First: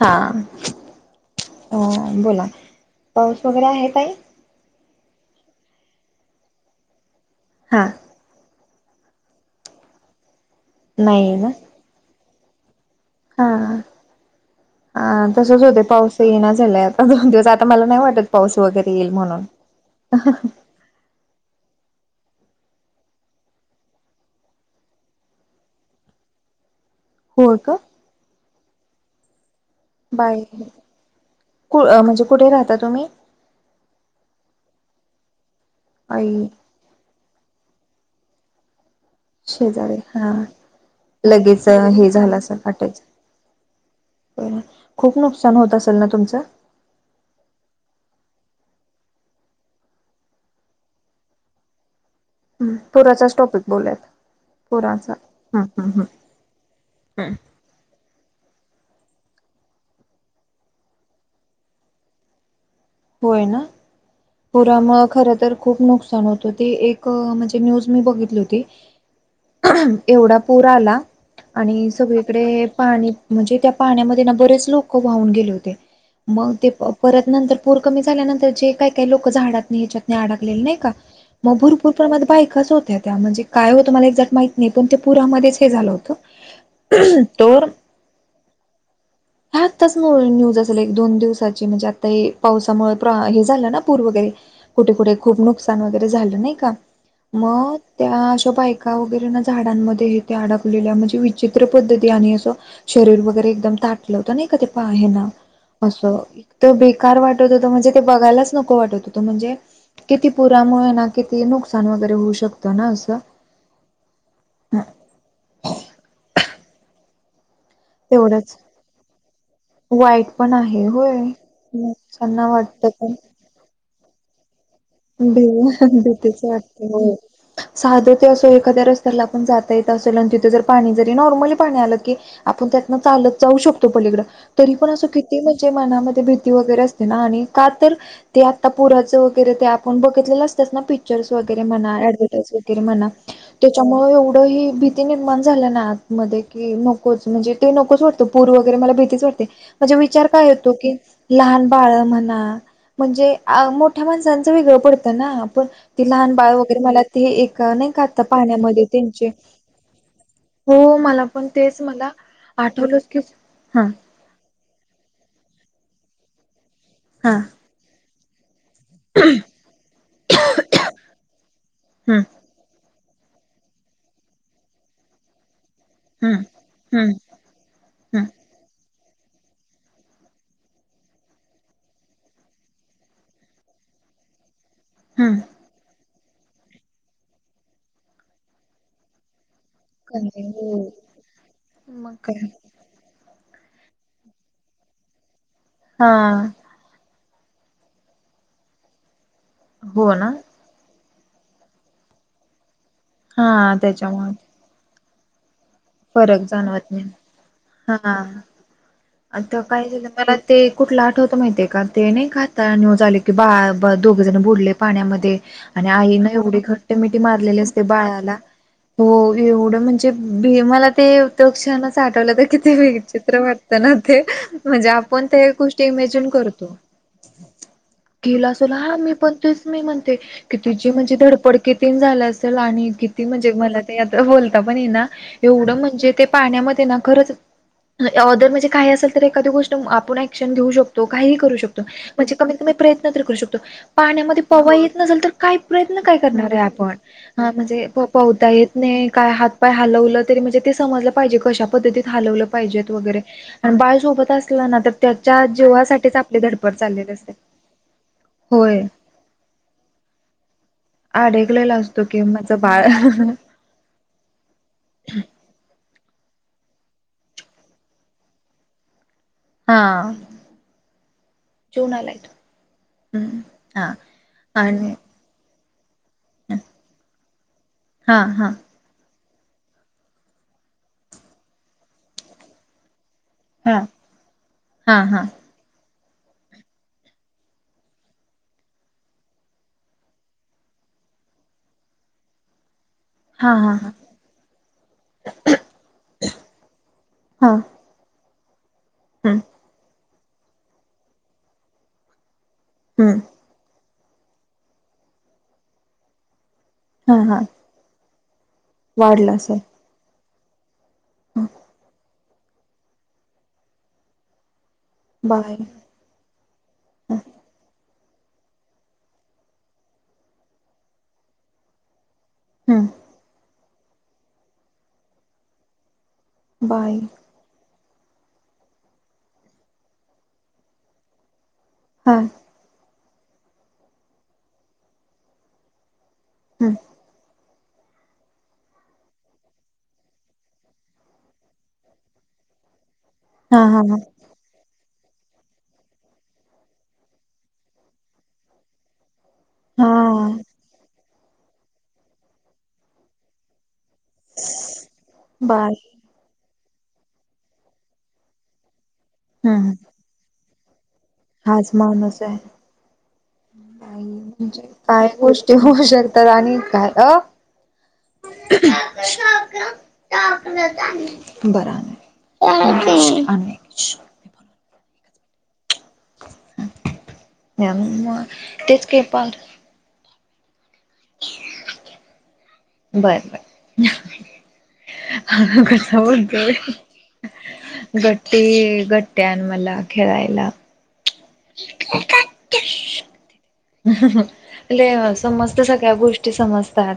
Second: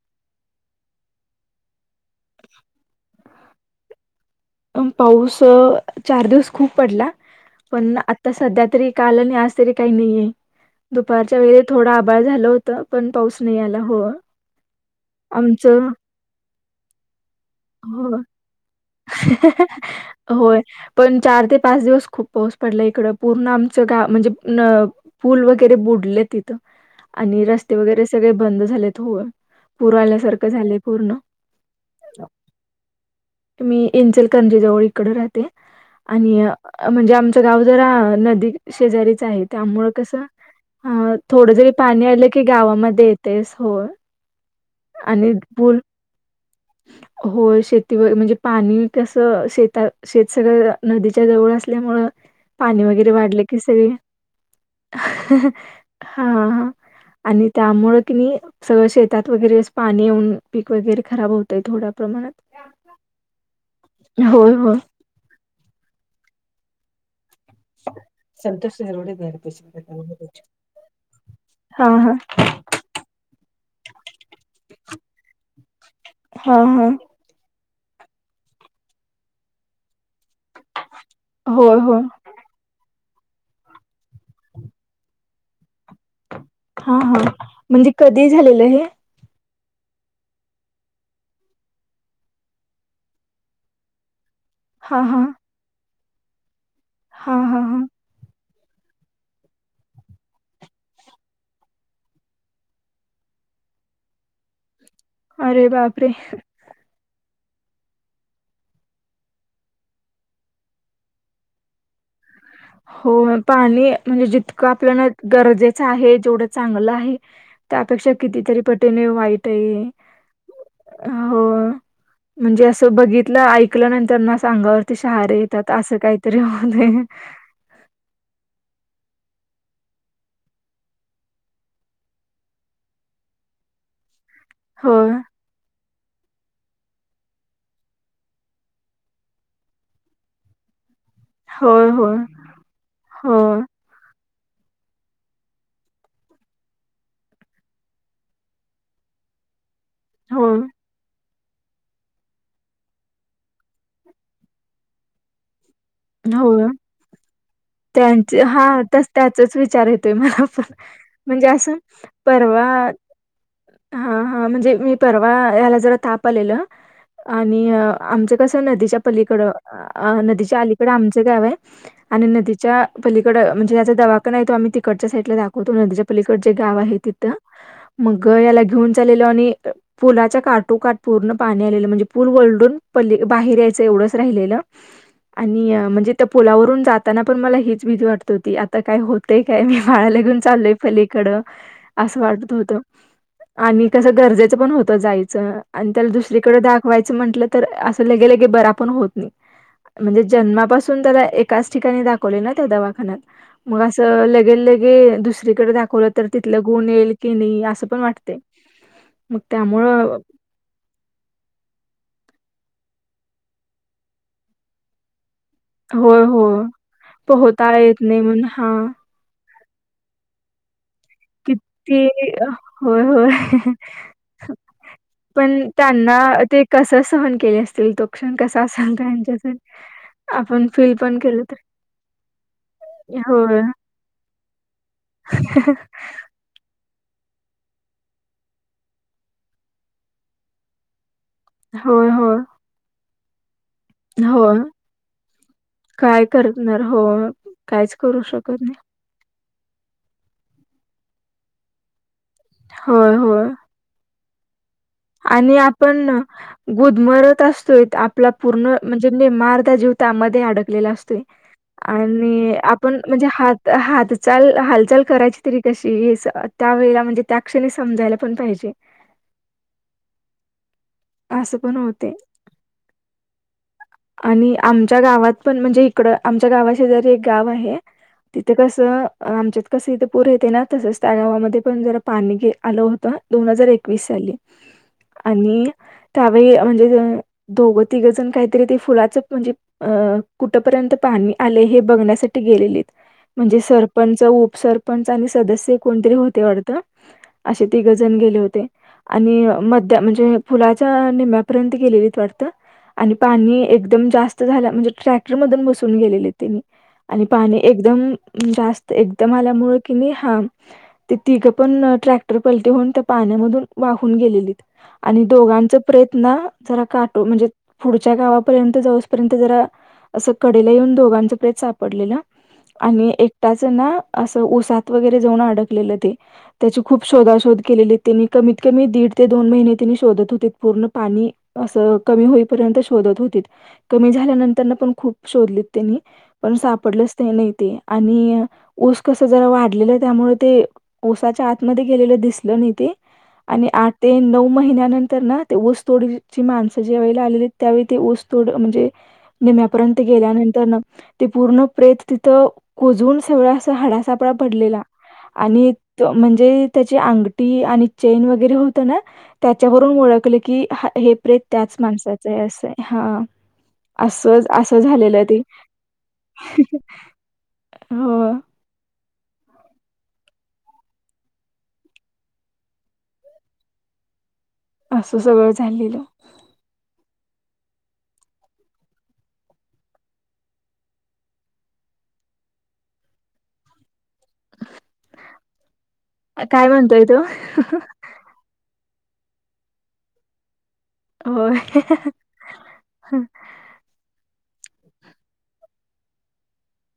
हां. अ-बोला पाऊस वगैरे आहे ताई. पाऊस अ चार दिवस खूप पडला. हा. पण आत तर सध्या तरी काल आणि आज तरी काही नाहीये, नाहीये दुपारच्या ना. वेळी थोडा आभाळ झालं होतं. आता पण पाऊस हा. नाही, आला हो आमचं. येना झालंय आता दोन दिवस, आता मला नाही हो वाटत पाऊस वगैरे येईल म्हणून. होय पण चार ते पाच दिवस खूप पाऊस पडला. इकडं पूर्ण आमचं गाव म्हणजे, पूल वगैरे बुडले तिथं. आणि होय का? रस्ते वगैरे सगळे बंद झालेत. होय पुर बाय आल्यासारखं झाले पूर्ण. कु म्हणजे कुठे राहता तुम्ही? मी इंचलकरजीजवळ इकडे राहते. आणि आई म्हणजे आमचं गाव जरा, नदी शेजारीच आहे त्यामुळं शेजारी कसं. हा हा थोडं लगेच जरी पाणी हे आलं झालं की, गावामध्ये येतेस होय. होय. आणि पूल, न तुमचं, हो शेती व म्हणजे पाणी कसं, शेतात शेत सगळं नदीच्या जवळ असल्यामुळं. पाणी वगैरे पुराचाच वाढले, की टॉपिक सगळे. बोलूयात पुराचा हम्म हम्म हा हम्म. आणि, त्यामुळं कणी सगळं शेतात वगैरे, पाणी येऊन पीक वगैरे खराब होतं थोड्या प्रमाणात. होय ना, होय होय पुरामुळ खर तर खूप नुकसान होत. ते एक म्हणजे, न्यूज मी बघली होती, एवढा पूर आला. हा आणि हा सगळीकडे पाणी म्हणजे, त्या पाण्यामध्ये ना बरेच लोकं वाहून गेले होते. हा मग ते हा परत नंतर पूर कमी झाल्यानंतर जे, काय काय लोकं झाडात नी हेच्यात नी आडकलेले नाही. होय भरपूर होय. प्रमाण बायकाच होत्या, त्या म्हणजे. काय होतं मला एक्झॅक्ट मला माहीत नाही. पण ते पुरामध्येच हे झालं होतं. हा हा, तर म्हणजे कधी झालेलं हे. आत्ताच न्यूज असेल. एक दोन दिवसाची म्हणजे आता हे, पावसामुळे हे झालं ना पूर वगैरे, कुठे हा कुठे हा खूप नुकसान वगैरे झालं नाही का. हा हा मग. हा त्या अशा बायका वगैरे ना, झाडांमध्ये हे ते अडकलेल्या म्हणजे विचित्र पद्धती आणि असं. शरीर वगैरे एकदम ताटलं होत नी. का ते पा हेन अरे बापरे असं एक तर, कार वाटत होतं म्हणजे ते, बघायलाच नको वाटत होतं म्हणजे, किती पुरामुळे ना किती नुकसान वगैरे होऊ शकत. होय. पाणी म्हणजे जितकं आपल्याला गरजेचं आहे, जेवढं चांगलं आहे. त्यापेक्षा तेवढंच कितीतरी पटीने वाईट आहे वाईट पण आहे होय हे. माणसांना म्हणजे वाटत असं पण बघितलं, ऐकलं नंतरन अंगावर. ते शहारे भी येतात, असं काहीतरी भीतीच वाटते होतंय. होय साधं ते असं एखाद्या रस्त्याला आपण जाता येत असेल, आणि तिथे जर पाणी जरी नॉर्मली पाणी आलं की. आपण त्यातन चालत जाऊ शकतो, पलीकडं तरी पण असं होय किती. म्हणजे मनामध्ये भीती वगैरे असते ना, आणि का तर ते आता पुराचं वगैरे ते. पण बघितलेलं असतात ना, पिक्चर्स वगैरे होय म्हणा होय ऍडव्हटाईज वगैरे म्हणा. होय त्याच्यामुळे एवढं हे भीती निर्माण झाल्या ना. आत मध्ये कि नकोच म्हणजे, ते नकोच वाटतो पूर वगैरे मला भितीच वाटते. म्हणजे विचार काय होय येतो की, लहान बाळं म्हणा म्हणजे मोठ्या माणसांच. च वेगळा पडतं ना आपण ते लहान बाळ होय वगैरे मला ते एक नाही खातत त्यांचे हा पाहण्यामध्ये तस त्यांचे. त्याचाच विचार येतोय मला पण हो मला पण म्हणजे असं तेच मला आठवलंच की हा. हा हा म्हणजे मी परवा याला जरा ताप आलेलं हा आणि आमच्या कसं नदीच्या. पलीकड नदीच्या अलीकडे आमचं गाव आहे हम्म आणि नदीच्या पलीकडं म्हणजे आता दवाखाना आहे तो आम्ही तिकडच्या साईडला दाखवतो नदीच्या पलीकड हम्म जे गाव आहे हम्म तिथं. हम्म मग याला घेऊन चाललेलो आणि पुलाच्या काठोकाठ पूर्ण पाणी आलेलं म्हणजे पूल वलडून प बाहेर यायचं एवढंच राहिलेलं. हम्म आणि म्हणजे त्या पुलावरून जाताना पण मला हेच भीती वाटत होती आता काय होतेय काय. खायला काय घेऊन हो चाललोय पलीकडं मग असं काय वाटत होत. आणि कसं गरजेचं पण होत जायचं आणि हा त्याला दुसरीकडे दाख व्हायचं म्हंटलं तर असं लगे लगे बरा पण होत नाही. हो म्हणजे ना जन्मापासून त्याला एकाच ठिकाणी दाखवले ना त्या दवाखान्यात हा मग असं त्याच्यामुळे लगेल लग हे दुसरीकड दाख कोण तर फरक तिथलं गुण जाणवत नाही येईल की नाही असं हा पण वाटते मग आता काय झालं त्यामुळं. मला ते कुठला आठवत माहिती आहे का ते नाही खात झाले की बा दोघे जण बुडले पाण्यामध्ये. आणि होय आईन एवढी होय घट्ट मिठी मारलेली पोहता असते येत नाही बाळाला म्हणून हा हो. एवढं म्हणजे भे मला ते. त क्षणच किती आठवलं तर किती होय होय वेगचित्र वाटतं ना ते म्हणजे आपण ते पण कुष्ठ. ते त्यांना इमॅजिन ते करतो कसं सहन केले असतील तो क्षण गेला कसा असला असेल हा मी पण त्यांच्यासाठी तेच मी म्हणते. की आपण तिची फील म्हणजे पण केलं तर धडपड किती झाला असेल आणि किती म्हणजे होय. मला ते आत बोलता पण ये ना एवढं म्हण जे ते पाण्यामध्ये ना खरंच. ऑदर म्हणजे काही असेल तर एखादी गोष्ट आपण ऍक्शन घेऊ शकतो काही करू श [unintelligible] होय, म्हणजे होय, कमीत कमी प्रयत्न तर करू शकतो. पाण्यामध्ये होय. पवा येत नसेल तर काय प्रयत्न काय करणार आहे आपण. होय. हा म्हणजे काहीच पो करू पहता शकत येत नाही काय हात. पाय हलवलं तरी म्हणजे ते समजलं पाहिजे कशा पद्धतीत हलवलं पाहिजेत होय, वगैरे. होय. आणि बाळ झोपत असलं ना तर. त्याच्या आणि आपण जीवासाठीच आपली धडपड चाललेली असते. गुदमरत असतोय आपला पूर्ण होय म्हणजेे निमा अर्धा जीव. त्यामध्ये अडकलेला असतोय अडकलेला असतो की आणि माझं बाळ आपण म्हणजे हात. हा ते च्याल चाल हालचाल करायची तरी कशी [unintelligible] त्यावेेळेला म्हणजे त्या क्षणी समजायला पण पाहिजे. हा. असं पण जेवून होते आलाय तो हम्म हा आणि आमच्या गावात. पण म्हणजे इकड आमच्या गावा जरी एक गाव आहे हा हा तिथे कस त आमच्यात कस इथं पूर येते ना तसंच त्या गावामध्ये पण जरा पाणी आलं होतं. दोन हजार हा एकवीस साली हा हा आणि. त्यावेळी म्हणजे दोघं तिघंजण काहीतरी ते फुलाचं म्हणजे. अ कुठपर्यंत पाणी आले हे बघण्यासाठी गेलेलीत हा हा म्हणजे हा सरपंच च उपसरपंच आणि सदस्य कोणतरी होते वाढत हा अशे तिघ जण गेले होते. आणि हम्म मध्य्या म्हणजे फुलाच्या निमम्यापर्यंत गेलेलीत वाटतं. आणि हम्म पाणी एकदम जास्त झालं म्हणजे ट्रॅक्टर मधून बसून गेलेलीत. तेनी हा आणि हा पाणी एकदम जास्त एकदम वाढलं असेल आल्यामुळे किणी हा. ते तिघ हं, पण ट्रॅक्टर पलटी होऊन त्या पाण्यामधून वाहून गेलेलीत. आणि बाय दोघांचा प्रयत्न जरा काटो म्हणजे पुढच्या गावापर्यंत जाऊसपर्यंत जरा. असं कडेला येऊन दोघांचं प्रेत सापडलेलं. हम्म आणि एकटाच ना असं ऊसात वगैरे जाऊन अडकलेलं ते. त्याची बाय खूप शोधशोध केलीली त्यांनी कमीत कमी दीड ते दोन महिने. तिने शोधत होती पूर्ण पाणी असं हा कमी होई पर्यंत शोधत होतीत कमी झाल्यानंतरण खप शोधलीत. त्यांनी पण हम्म सापडलंच ते नाही ते. आणि ऊस कस जरा वाढलेलं त्यामुळे ते ऊसाच्या आतमध्ये गेलेलं दिसलं नाही ते हा आणि हा आठ हा ते नऊ महिन्यानंतर ना ते ओसतोडची माणसं ज्या वेळेला आलेली त्यावेळी ते ओसतोड म्हणजे निम्यापर्यंत हा गेल्यानंतर न ते पूर्ण प्रेत तिथं कुजून सगळ्या अस हाडासा कपडा पडलेला आणि बाय म्हणजे त्याची अंगठी आणि चेन वगैरे होत ना हम्म त्याच्यावरून ओळखले. कि हे प्रेत हाच त्याच माणसाचं आहे असं हा. नाही म्हणजे काय गोष्टी होऊ शकतात आणि काय अ हो. ह. [unintelligible] बर आणुया. असं सगळं झालेलं. मग तेच के पाल बर बर. कसा बोलतोय काय म्हणतोय तो? बघ की ग ते घट्ट्या आण मला खेळायला. होय. ले अ समजत सगळ्या गोष्टी समजतात.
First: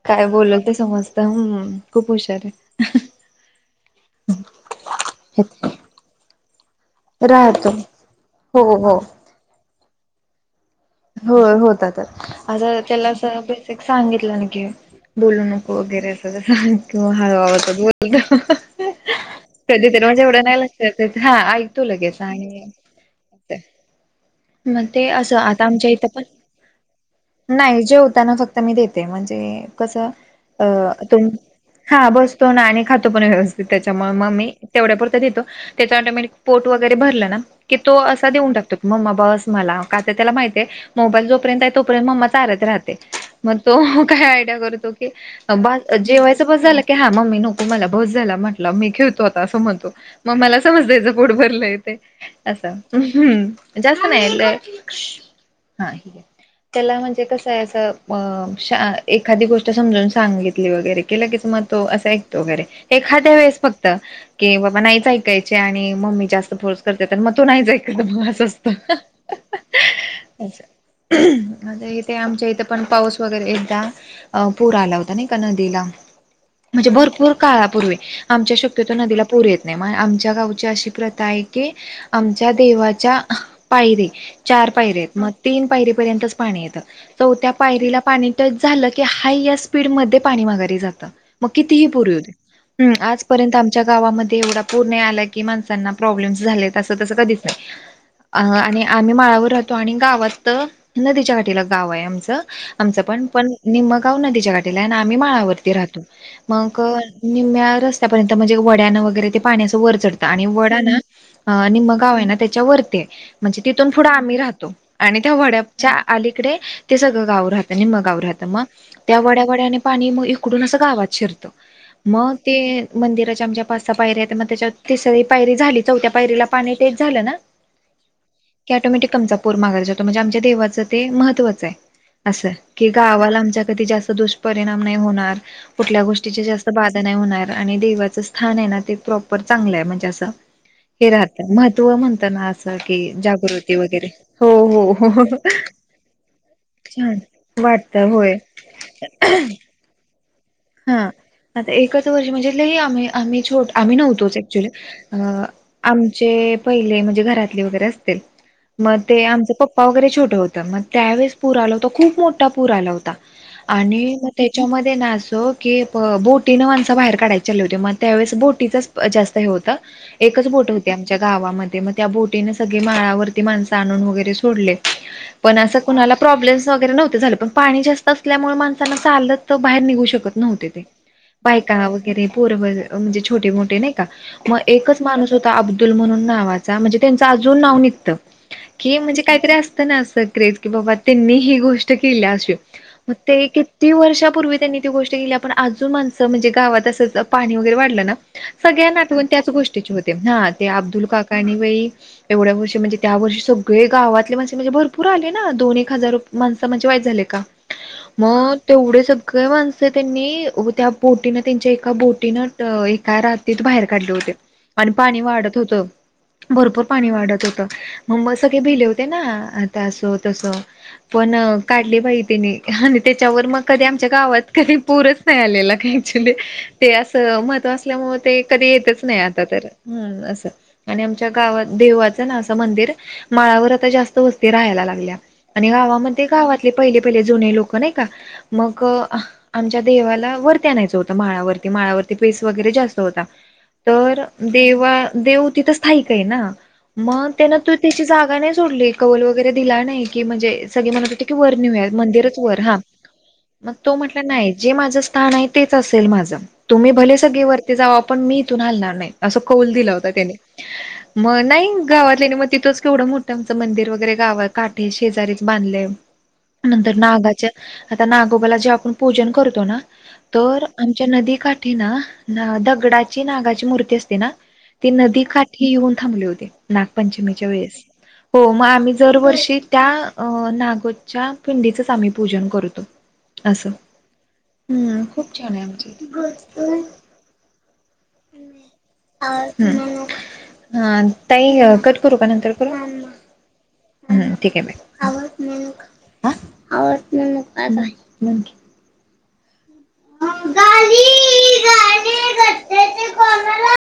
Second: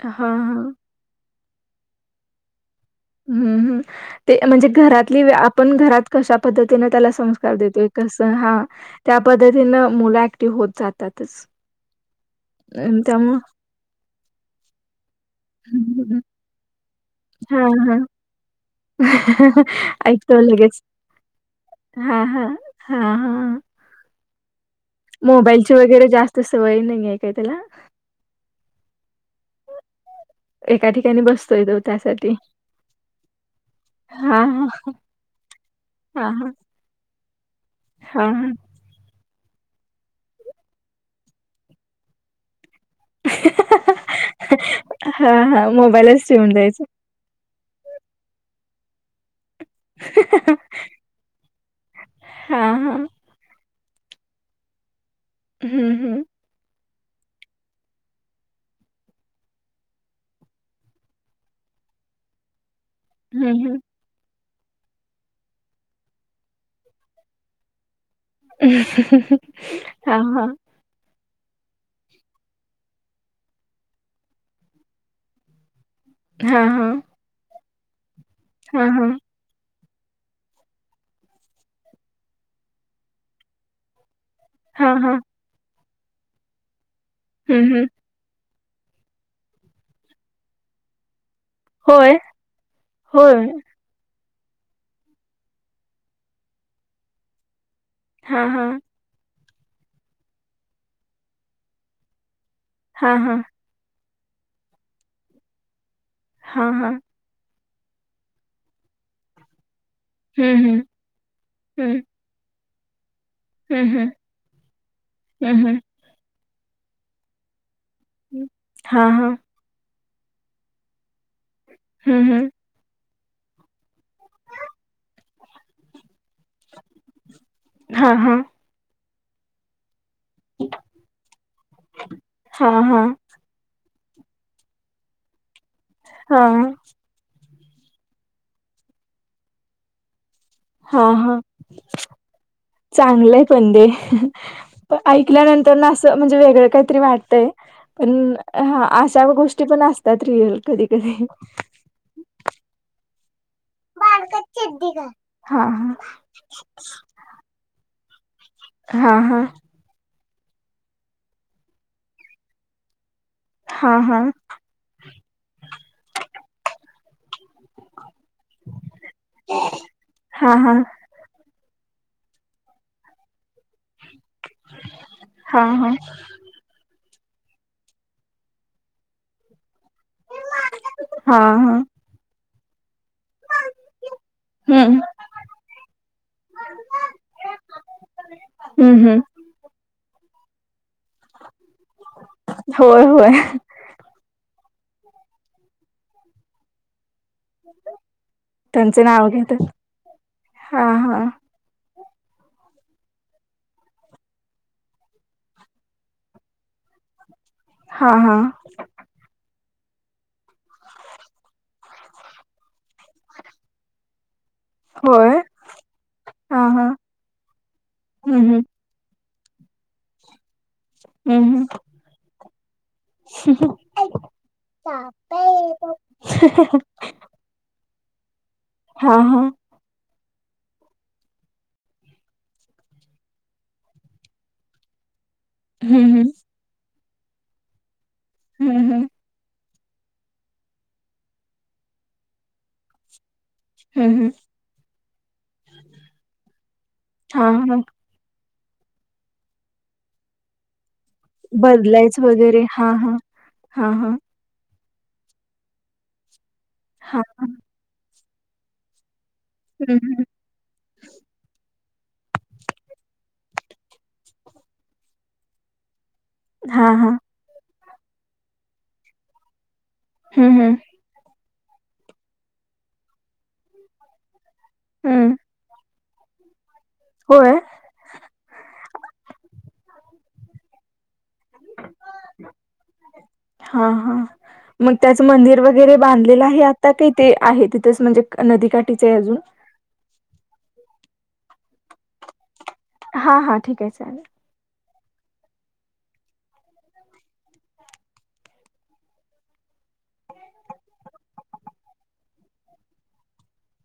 हां, काय बोलल हां. ते समजत ह खूप हुशार आहे. हम्म हम् ते म्हणजे घरातली आहे आपण घरात कशा पद्धतीन त्याला संस्कार राहतो देतोय कस हा हो हो त्या पद्धतीनं मुलं ऍक्टिव्ह होत जात हो होतातच असं त्याला अस त्यामुळं बेसिक सांगितलं न की बोलू नको हं, वगैरे हं. अस सांग किंवा हळु हां, आवाजात हां. बोलतो. कधीतरी म्हणजे ऐकतो एवढं लगेच. नाही देत हा ऐकतो लगेच आणि हा हा मग ते असं आता मोबाईलची आमच्या वगैरे इथं पण जास्त सवय नाही आहे काय त्याला? नाही जेवताना फक्त मी देते म्हणजे कसं अ एका ठिकाणी तुम बसतोय. तो हा त्यासाठी बसतो ना आणि खातो पण व्यवस्थित त्याच्यामुळे मग हा मी तेवढ्या पुुरत देतो. त्याचा हा हा ऑटोमेटिक हा पोट वगैरे भरलं ना की तो हा असा हा देऊन टाकतो. मम्मा बस मला का तर त्याला माहितय मोबाईल जोपर्यंत आहे तोपर्यंत मम्माच चारत राहत मग तो काय आयडिया करतो की हा हा बस मोबाईलच जेवायचं ठेवून बस झालं द्यायचं की हा मम्मी न तुम्हाला भास झाला म्हटला मीे खेळ त आता असं म्हणतो मग मला समजत याचं पोट भरलं ते हा असं. हा जास्त नाहीे हम्म हा ह. हम्म त्याला म्हणजे कसं आहे असं अ श एखादी गोष्ट समजावून सांगितली वगैरे कि लंगेच म तो असं ऐकतो वगैरे एखाद्या वेळेस हम्म हम्म फक्त की बाबा नाहीच ऐकायचे आणि मम्मी जास्त फोर्स करते आणि मग तो नाहीच ऐकत माझ. हा हा. असं आता इथे आमच्या इथे पण पाऊस वगैरे एकदा अ पूर आला होता नाही का नदीला. हा म्हणजे हा भरपूर काळापूर्वी आमच्या हा शक्यतो हा नदीला पुूर येत नाही मग आमच्या गावची अशी प्रथा आहे की आमच्या देवाच्या पायरीे चार हा पायरे हा आहेत मग तीन पायरीपर्यंतच पाणी येतं चौथ्या हम्म हम्म पायरीला पाणी टच झालं की हाय या स्पीड मधे पाणी माघारी जात. मग कितीही पोर होय येऊदेत हम होय आजपर्यंत आम च्या गावामध्ये एवढा पूर नाही आला की माणसांना प्रॉब्लेम् झाले तसं तसं कधीच नाही. अ हा हा आणि आम्ही माळावर राहतो आणि गावत नदीच्या काठीला गाव आहे आमचं. आमचं हा पण हा पण निम्म गाव नदीच्या काठीेला आणि आम्ही माळावरती राहतो हा मग हा निम्या रस्त्यापर्यंत म्हणजे वड्यानं वगैरे ते पाण्या असं वर चढत आणि हम्म वडा हम्म ना अ निम्म हम्म गाव आहे ना त्याच्या वर म्हणजे तिथून पुढं हम्म आम्ही राहतो आणि त्या हम्म हम्म वड्याच्या अलीकडे ते सगळं गाव राहत. निम्म गाव राहत हम्म मग, हा त्या हा वड्या-वड्याने पाणी मग इकडून अस गावात शिरत. हम्म मग हम्म ते मंदिराच्या आमच्या पाच सहा पायऱ्या आहेत, मग त्याच्या तिसरी पायरी झाली. चौथ्या पायरीला पाणी टेक झालं ना हा हा. की ऍटोमेटिक आमचा पुर माघारी जातो म्हणजे आम ते देवाचं ते महत्वचं आहे. असं हा की हा गावाला आमच्या कधी जास्त दोष परिणाम नाही होणार, कुठल्या गोष्टीच हा जास्त बाद नाही होणार आणि देवाच स्थान आहे ना ते प्रॉपर चांगलं आहे म्हणजे असं हा हे हा राहत. महत्त्व म्हणत ना आस चांगलंय पण ते हो हो ऐकल्यानंतर ना असं म्हणजे वेगळं काहीतरी छान वाटतंय. वाटतं पण होय अ हा अशा गोष्टी पण असतात रियल कधी हा. कधी. आता एकच वर्षी म्हणजे लई आम्ही आम्ही छोट आम्ही नव्हतोच ऍक्च्युली. अ हा आमचे पहिले म्हणजे घरातले वगैरे असतील. मग हा ते हा आमचं पप्पा वगैरे छोटं होतं, मग त्यावेळेस पूर आला होता. खूप मोठा पूर आला होता. हा आणि हा मग त्याच्यामध्ये ना अ बघ की ब-बोटीनं माणस बाहेर काढायची चालली होते, मग त्यावेळेस बोटीचच जास्त हे होतं. एकच हा बोट हा होती आमच्या गावामध्ये, मग त्या बोटीने सगळी माळावर ते माणसं आणून वगैरे सोडले, पण हा अस हा कोणाला प्रॉब्लेम्स वैगेरे नव्हतं झालं. पण पाणी जास्त असल्यामुळे माणसांना चालत तर बाहेर निघू शकत नव्हते ते. हा हा बायका वर गेरे पोर ब म्हणजे छोटे मोठे नाही का मग हम्म एकच माणूस होता अब्दुल म्हणून नावाचा म्हणजे त्यांचं अजून नाव निघतं. की हम्म हम्म म्हणजे कायतरी अस ते ना अस क्रेज की बाबा त्यांनी ही गोष्ट केल्या अशी, होय मग ते होय कित किती वर्षापूर्वी त्यांनी ती गोष्ट केली, पण अजून माणसं म्हणजे गावात अस पाणी वगैरे वाढलं ना, सगळ्यांना त्यांचे आठवण नाव त्याच घेतात गोष्टीचे होते. हा आणि ते अब्दुल काकांनी बाई एवढ्या वर्षी म्हणजे त्या वर्षी सगळे गावातले माणसे म्हणजे भरपूर आले ना. दोन एक हजार माणसं म्हणजे वाईच झाले का? हा हा मग तेवढे सगळे माण स त्यांनी त्या बोटीन त्यांच्या एका बोटीनं एका रातीत बाहेर काढले होते. आणि पाणी होय वाढत होतं. हा भरपूर हा पाणी वाढत होतं, मग हम्म सगळे हम्म भिले होते ना ते असं तसं, पण हम्म काढली बाई त्यांनी आणि त्याच्यावर मग कधी आमच्या गावात कधी पूरच नाही आलेला काय ऍक्च्युली. ते असं महत्व असल्यामुळं ते कधी येतच हा नाही हा आता तर, हम्म असं. आणि आमच्या गावात देवाचं ना असं मंदिर माळावर आता जास्त वस्ती राहायला लागल्या. आणि हम्म गावामध्ये हम्म गावातले पहिले पहिले जुने लोक नाही का, मग हम्म अ आमच्या देवाला वरती आणायचं होतं माळावरती. माळावरती पेस वगैरे जास्त होता. हम्म तर हम्म देवा-देव तिथं स्थायिक आहे ना, मग हा त्यान तु हा ते ची जागा नाही सोडली. कौल वगैरे दिला नाही म्हणजे सगळे म्हणत होते की वर नेऊया मंदिरच वर हा. मग हा तो हा म्हंट नाही जे माझं स्थान आहे तेच असेल माझं. तुम्ही भले हा सगळे वरती जावा पण मी इथून हालणार नाही. असं कौल दिला होता त्याने. [inaudible] मग नाही गावातल्यांनी मग तिथंच केवढं मोठं आमचं मंदिर वगैरे गावात काठी शेजारीच बांधलंय. [inaudible] नंतर हा नागाच्या आता नागोबाला जे आपण पूजन करतो ना, हम्म तर आम च्या नदीकाठी ना, दगडाची नागाची मूर्ती असते ना ते हम्म नदीकाठी येऊन थांबले होते, नागपंचमीच्या होय वेळेस. हो मग आम्ही दरवर्षी त्या अ नागोदच्या पिंडीचंच आम्ही पूजन करतो. असं हा हा. मग हम्म त्याचं खूप छान मंदिर आहे आमच्या वगैरे बांधलेलं आहे इथे आता, काही ते आहे तिथेच म्हणजे नदीकाठीच आहे अजून? हम्म, ह ताई कट करू का, नंतर करू? हा हा ठीके आहे चालेल. ठीक आहे बाय, आवाज म्हणू हा आवज म्हणू का बाय बाय. [unintelligible] गाणी गाणी घट ते कोणाला.